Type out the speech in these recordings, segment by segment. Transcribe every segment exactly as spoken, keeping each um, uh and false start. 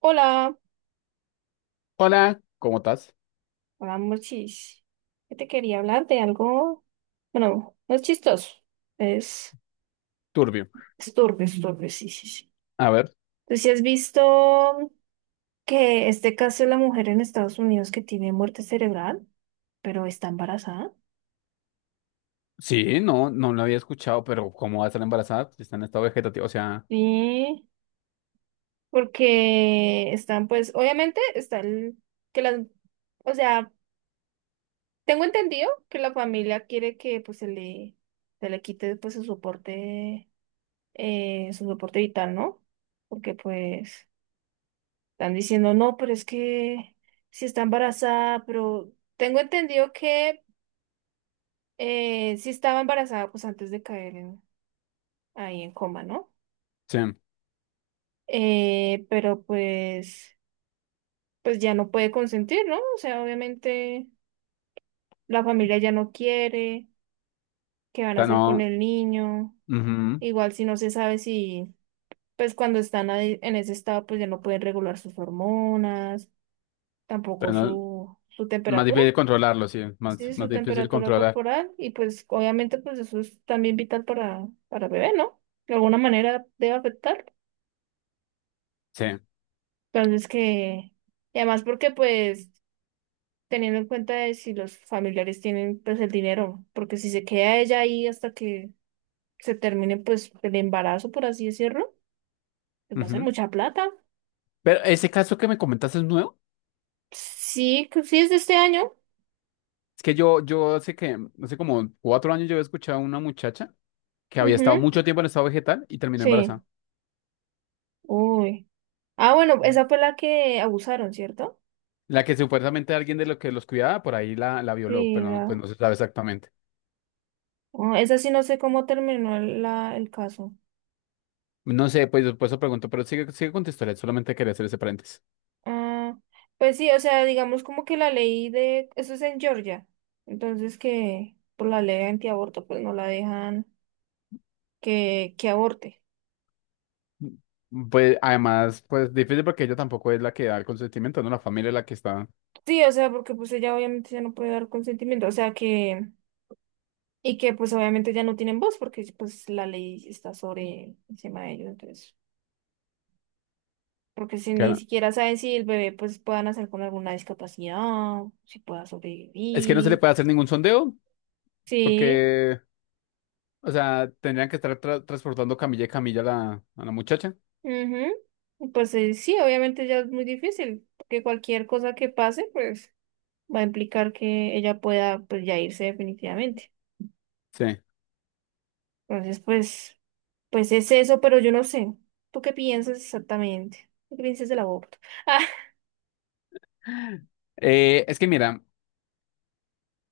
Hola, Hola, ¿cómo estás? hola Morchis. Yo te quería hablar de algo, bueno, no es chistoso, es, Turbio. es turbio, es turbio, sí, sí, sí. A ver, Tú sí has visto que este caso de la mujer en Estados Unidos que tiene muerte cerebral, pero está embarazada. sí, no, no lo había escuchado, pero ¿cómo va a estar embarazada? Si está en estado vegetativo, o sea, Sí, porque están, pues, obviamente está el, que las, o sea, tengo entendido que la familia quiere que, pues, se le, se le quite, pues, su soporte eh, su soporte vital, ¿no? Porque pues están diciendo, no, pero es que si está embarazada, pero tengo entendido que eh, si estaba embarazada, pues antes de caer en- ahí en coma, ¿no? sí, o Eh, pero pues, pues ya no puede consentir, ¿no? O sea, obviamente la familia ya no quiere, ¿qué van a sea, hacer con no, el niño? ujú, Igual si no se sabe si, pues cuando están ahí en ese estado, pues ya no pueden regular sus hormonas. pero Tampoco no- su, su más temperatura, difícil controlarlo, sí, más, sí, más su difícil temperatura controlar, corporal y pues obviamente pues eso es también vital para, para el bebé, ¿no? De alguna manera debe afectar. sí. Entonces que, y además porque pues teniendo en cuenta de si los familiares tienen pues el dinero, porque si se queda ella ahí hasta que se termine pues el embarazo, por así decirlo, pues va a ser Ujú. mucha plata. Pero ese caso que me comentaste es nuevo, Sí, que sí es de este año. es que yo, yo hace que, hace como cuatro años yo había escuchado a una muchacha que había estado Ujú, mucho tiempo en estado vegetal y terminó sí. embarazada. Uy. Ah, bueno, esa fue la que abusaron, ¿cierto? La que supuestamente alguien de los que los cuidaba por ahí la, la violó, Sí, pero no- la... pues no se sabe exactamente. Oh, esa sí no sé cómo terminó el, la, el caso. No sé, pues por eso pregunto, pero sigue, sigue con tu historia, solamente quería hacer ese paréntesis. Ah, pues sí, o sea, digamos como que la ley de... Eso es en Georgia. Entonces que por la ley antiaborto pues no la dejan que, que aborte. Pues además, pues difícil porque ella tampoco es la que da el consentimiento, ¿no? La familia es la que está. Sí, o sea, porque pues ella obviamente ya no puede dar consentimiento. O sea que... Y que pues obviamente ya no tienen voz porque pues la ley está sobre encima de ellos. Entonces, porque si ni que- siquiera saben si el bebé pues pueda nacer con alguna discapacidad, si pueda Es que no se le sobrevivir. puede hacer ningún sondeo Sí. porque, o sea, tendrían que estar tra- transportando camilla y camilla a la, a la muchacha. Ujú. Pues eh, sí, obviamente ya es muy difícil, porque cualquier cosa que pase, pues va a implicar que ella pueda pues ya irse definitivamente. Sí. Entonces, pues, pues es eso, pero yo no sé. ¿Tú qué piensas exactamente? ¿Qué piensas del aborto? Ah, Eh, es que mira,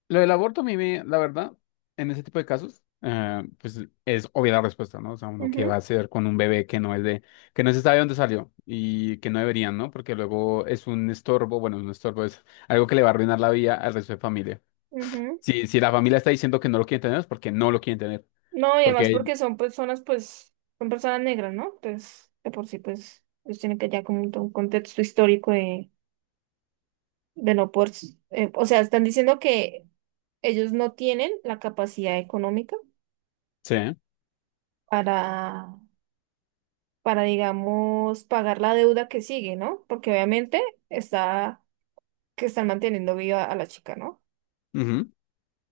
lo del aborto a mí, me- la verdad, en ese tipo de casos, eh, pues es obvia la respuesta, ¿no? O sea, uno qué va a ujú, hacer con un bebé que no es de, que no se sabe dónde salió y que no deberían, ¿no? Porque luego es un estorbo, bueno, un estorbo es algo que le va a arruinar la vida al resto de familia. ujú. Si, si la familia está diciendo que no lo quieren tener, es porque no lo quieren tener. No, y además Porque, porque son personas, pues, son personas negras, ¿no? Pues, de por sí, pues, ellos tienen que ya como un, un contexto histórico de, de no por, eh, o sea, están diciendo que ellos no tienen la capacidad económica sí, para, para, digamos, pagar la deuda que sigue, ¿no? Porque obviamente está que están manteniendo viva a la chica, ¿no? ujú,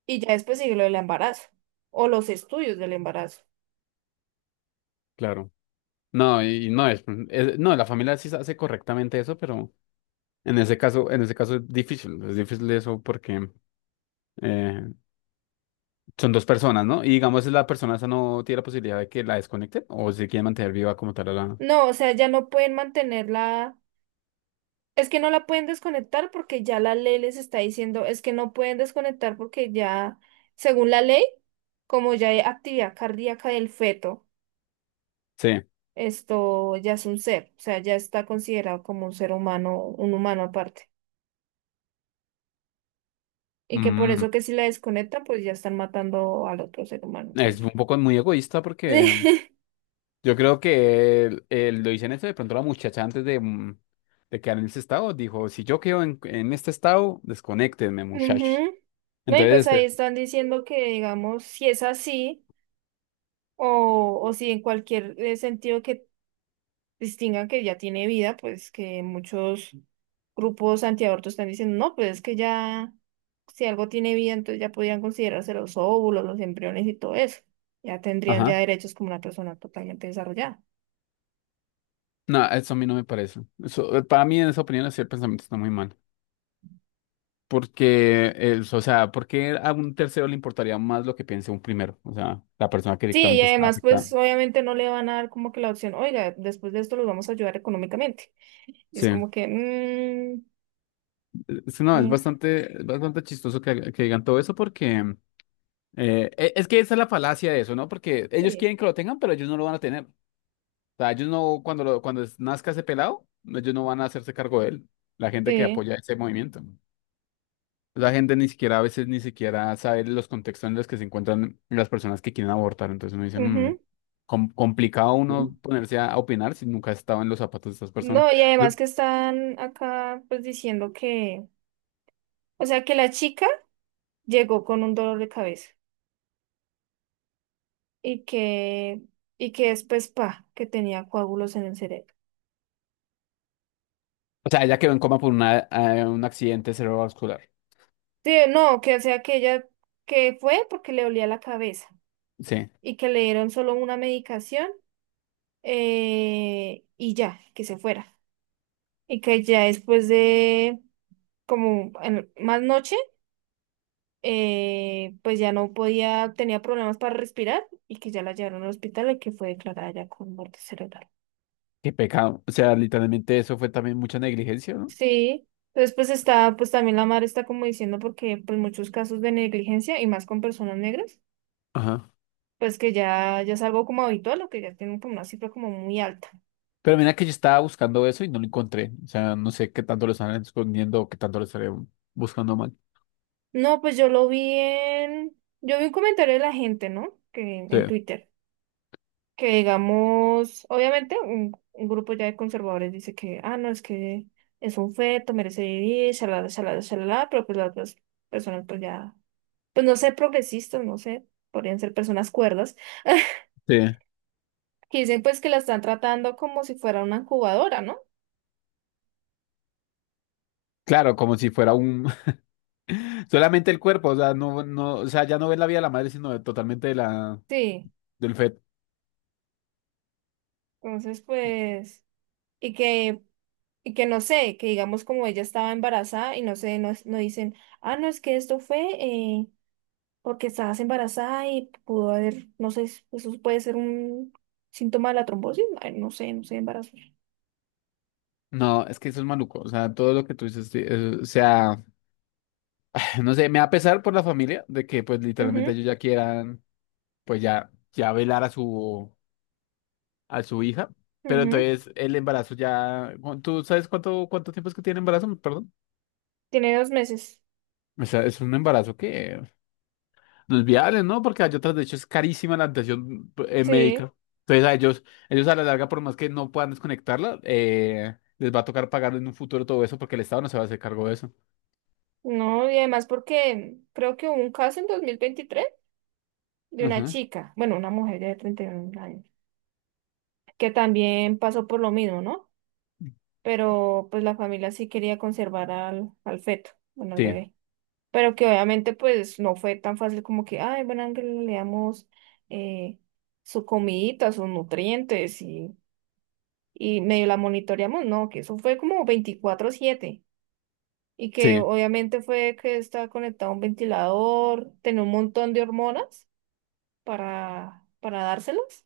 Y ya después sigue lo del embarazo o los estudios del embarazo. claro. No, y no es, es- no, la familia sí hace correctamente eso, pero en ese caso, en ese caso es difícil, es difícil eso porque... eh, son dos personas, ¿no? Y digamos, la persona esa no tiene la posibilidad de que la desconecten o si quiere mantener viva como tal a la... No, o sea, ya no pueden mantenerla. Es que no la pueden desconectar porque ya la ley les está diciendo, es que no pueden desconectar porque ya, según la ley, como ya hay actividad cardíaca del feto, Sí. esto ya es un ser, o sea, ya está considerado como un ser humano, un humano aparte. Y que por Mm, eso que si la desconectan, pues ya están matando al otro ser humano. es Entonces. un poco muy egoísta porque yo creo que el- el- lo dicen eso de pronto la muchacha antes de, mm, de quedar en ese estado dijo, si yo quedo en, en este estado, desconéctenme, Sí. muchachos. Ujú. No, y pues Entonces, ahí eh, están diciendo que, digamos, si es así, o, o si en cualquier eh, sentido que distingan que ya tiene vida, pues que muchos grupos antiaborto están diciendo, no, pues es que ya, si algo tiene vida, entonces ya podrían considerarse los óvulos, los embriones y todo eso. Ya tendrían ya ajá. derechos como una persona totalmente desarrollada. No, eso a mí no me parece. Eso, eh, para mí, en esa opinión, ese pensamiento está muy mal. Porque, es, o sea, ¿por qué a un tercero le importaría más lo que piense un primero? O sea, la persona que Sí, y directamente está además, pues afectada. obviamente no le van a dar como que la opción, oiga, después de esto los vamos a ayudar económicamente. Y es Sí, como que, mmm, es- no, es bastante, es bastante chistoso que, que digan todo eso porque eh, e- es que esa es la falacia de eso, ¿no? Porque ellos sí. quieren que lo tengan, pero ellos no lo van a tener. O sea, ellos no, cuando, lo- cuando es- nazca ese pelado, ellos no van a hacerse cargo de él, la gente que Sí, apoya ese movimiento. La gente ni siquiera, a veces ni siquiera sabe los contextos en los que se encuentran las personas que quieren abortar. Entonces uno dice, "Mm, ujú. com- complicado Sí. uno ponerse a opinar si nunca ha estado en los zapatos de estas personas. No, y además ¿No? que están acá pues diciendo que, o sea, que la chica llegó con un dolor de cabeza y que, y que después, pa, que tenía coágulos en el cerebro. O sea, ella quedó en coma por una, eh, un accidente cerebrovascular. Sí, no, que o sea que ella, que fue porque le dolía la cabeza Sí. y que le dieron solo una medicación eh, y ya, que se fuera. Y que ya después de como en- más noche, eh, pues ya no podía, tenía problemas para respirar y que ya la llevaron al hospital y que fue declarada ya con muerte cerebral. Qué pecado. O sea, literalmente eso fue también mucha negligencia, ¿no? Sí, entonces pues está, pues también la madre está como diciendo porque pues muchos casos de negligencia y más con personas negras, Ajá. pues que ya, ya es algo como habitual o que ya tienen como una cifra como muy alta. Pero mira que yo estaba buscando eso y no lo encontré. O sea, no sé qué tanto lo están escondiendo o qué tanto lo estarían buscando mal. No, pues yo lo vi en, yo vi un comentario de la gente, ¿no? Que Sí, en Twitter que digamos, obviamente un, un grupo ya de conservadores dice que, ah, no, es que es un feto, merece vivir, shalala, shalala, shalala, pero pues las otras personas pues ya, pues no sé, progresistas, no sé, podrían ser personas cuerdas, sí. que dicen pues que la están tratando como si fuera una incubadora, ¿no? Claro, como si fuera un... solamente el cuerpo, o sea, no, no, o sea, ya no ves la vida de la madre, sino de- totalmente de la, Sí, del feto. entonces pues, y que, y que no sé, que digamos como ella estaba embarazada y no sé, no, no dicen, ah, no, es que esto fue... eh, porque estabas embarazada y pudo haber, no sé, eso puede ser un síntoma de la trombosis, ay, no sé, no sé, embarazo. No, es que eso es maluco. O sea, todo lo que tú dices, sí, es- o sea, no sé, me va a pesar por la familia de que pues literalmente Ujú, ellos ya quieran, pues ya, ya velar a su... a su hija, pero ujú. entonces el embarazo ya, cu- ¿tú sabes cuánto, cuánto tiempo es que tiene embarazo? Perdón. Tiene dos meses. O sea, es un embarazo que los viales, ¿no? Porque hay otras, de hecho, es carísima la atención eh, Sí, médica. Entonces a ellos, ellos a la larga, por más que no puedan desconectarla, eh, les va a tocar pagar en un futuro todo eso porque el Estado no se va a hacer cargo de eso. no, y además porque creo que hubo un caso en dos mil veintitrés de una Ajá. chica, bueno, una mujer ya de treinta y un años, que también pasó por lo mismo, ¿no? Pero pues la familia sí quería conservar al, al feto, bueno, al Sí, bebé. Pero que obviamente pues no fue tan fácil como que, ay, bueno, Ángel, le damos eh, su comidita, sus nutrientes y, y medio la monitoreamos, no, que eso fue como veinticuatro siete y que sí. obviamente fue que estaba conectado a un ventilador, tenía un montón de hormonas para, para dárselas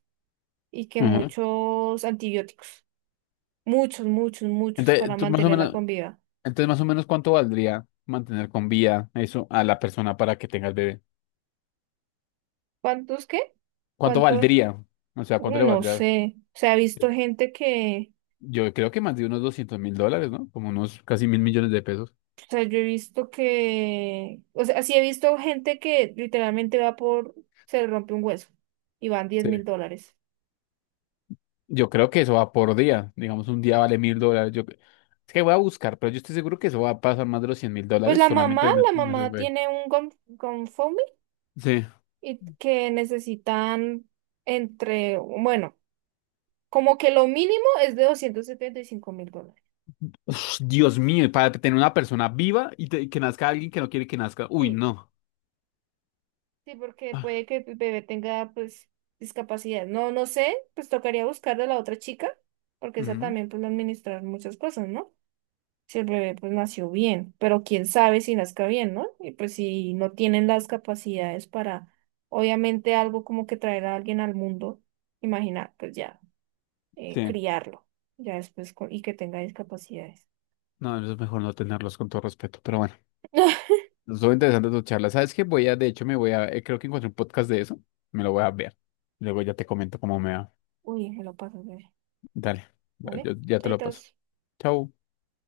y que Ajá. muchos antibióticos, muchos, muchos, muchos Entonces, para tú más o mantenerla menos, con vida. entonces, más o menos, ¿cuánto valdría mantener con vida eso a la persona para que tenga el bebé? ¿Cuántos qué? ¿Cuánto ¿Cuántos? valdría? O sea, ¿cuánto le No valdría? sé, se ha visto gente que... Yo creo que más de unos doscientos mil dólares, ¿no? Como unos casi mil millones de pesos. O sea, yo he visto que, o sea, sí he visto gente que literalmente va por, se le rompe un hueso y van diez Sí. mil dólares. Yo creo que eso va por día. Digamos, un día vale mil dólares. Yo... Es que voy a buscar, pero yo estoy seguro que eso va a pasar más de los cien mil Pues dólares la solamente mamá, en una la una mamá survey. tiene un gon- GoFundMe Sí. y que necesitan entre, bueno, como que lo mínimo es de doscientos setenta y cinco mil dólares. Uf, Dios mío, y para tener una persona viva y, te- y que nazca alguien que no quiere que nazca. Uy, Sí, no. sí, porque puede que el bebé tenga pues discapacidad. No, no sé, pues tocaría buscar de la otra chica, porque esa Ujú. también pues administrar muchas cosas, ¿no? Si el bebé pues nació bien, pero quién sabe si nazca bien, ¿no? Y pues si no tienen las capacidades para, obviamente algo como que traer a alguien al mundo, imaginar, pues ya, eh, Sí. criarlo, ya después, co- y que tenga discapacidades. No, eso es mejor no tenerlos con todo respeto, pero bueno. Estuvo interesante tu charla. ¿Sabes qué? Voy a, de hecho, me voy a, eh, creo que encontré un podcast de eso. Me lo voy a ver. Luego ya te comento cómo me va. Uy, me lo paso, bebé, Dale, ¿vale? yo- ya te lo Chaitos. paso. Chau.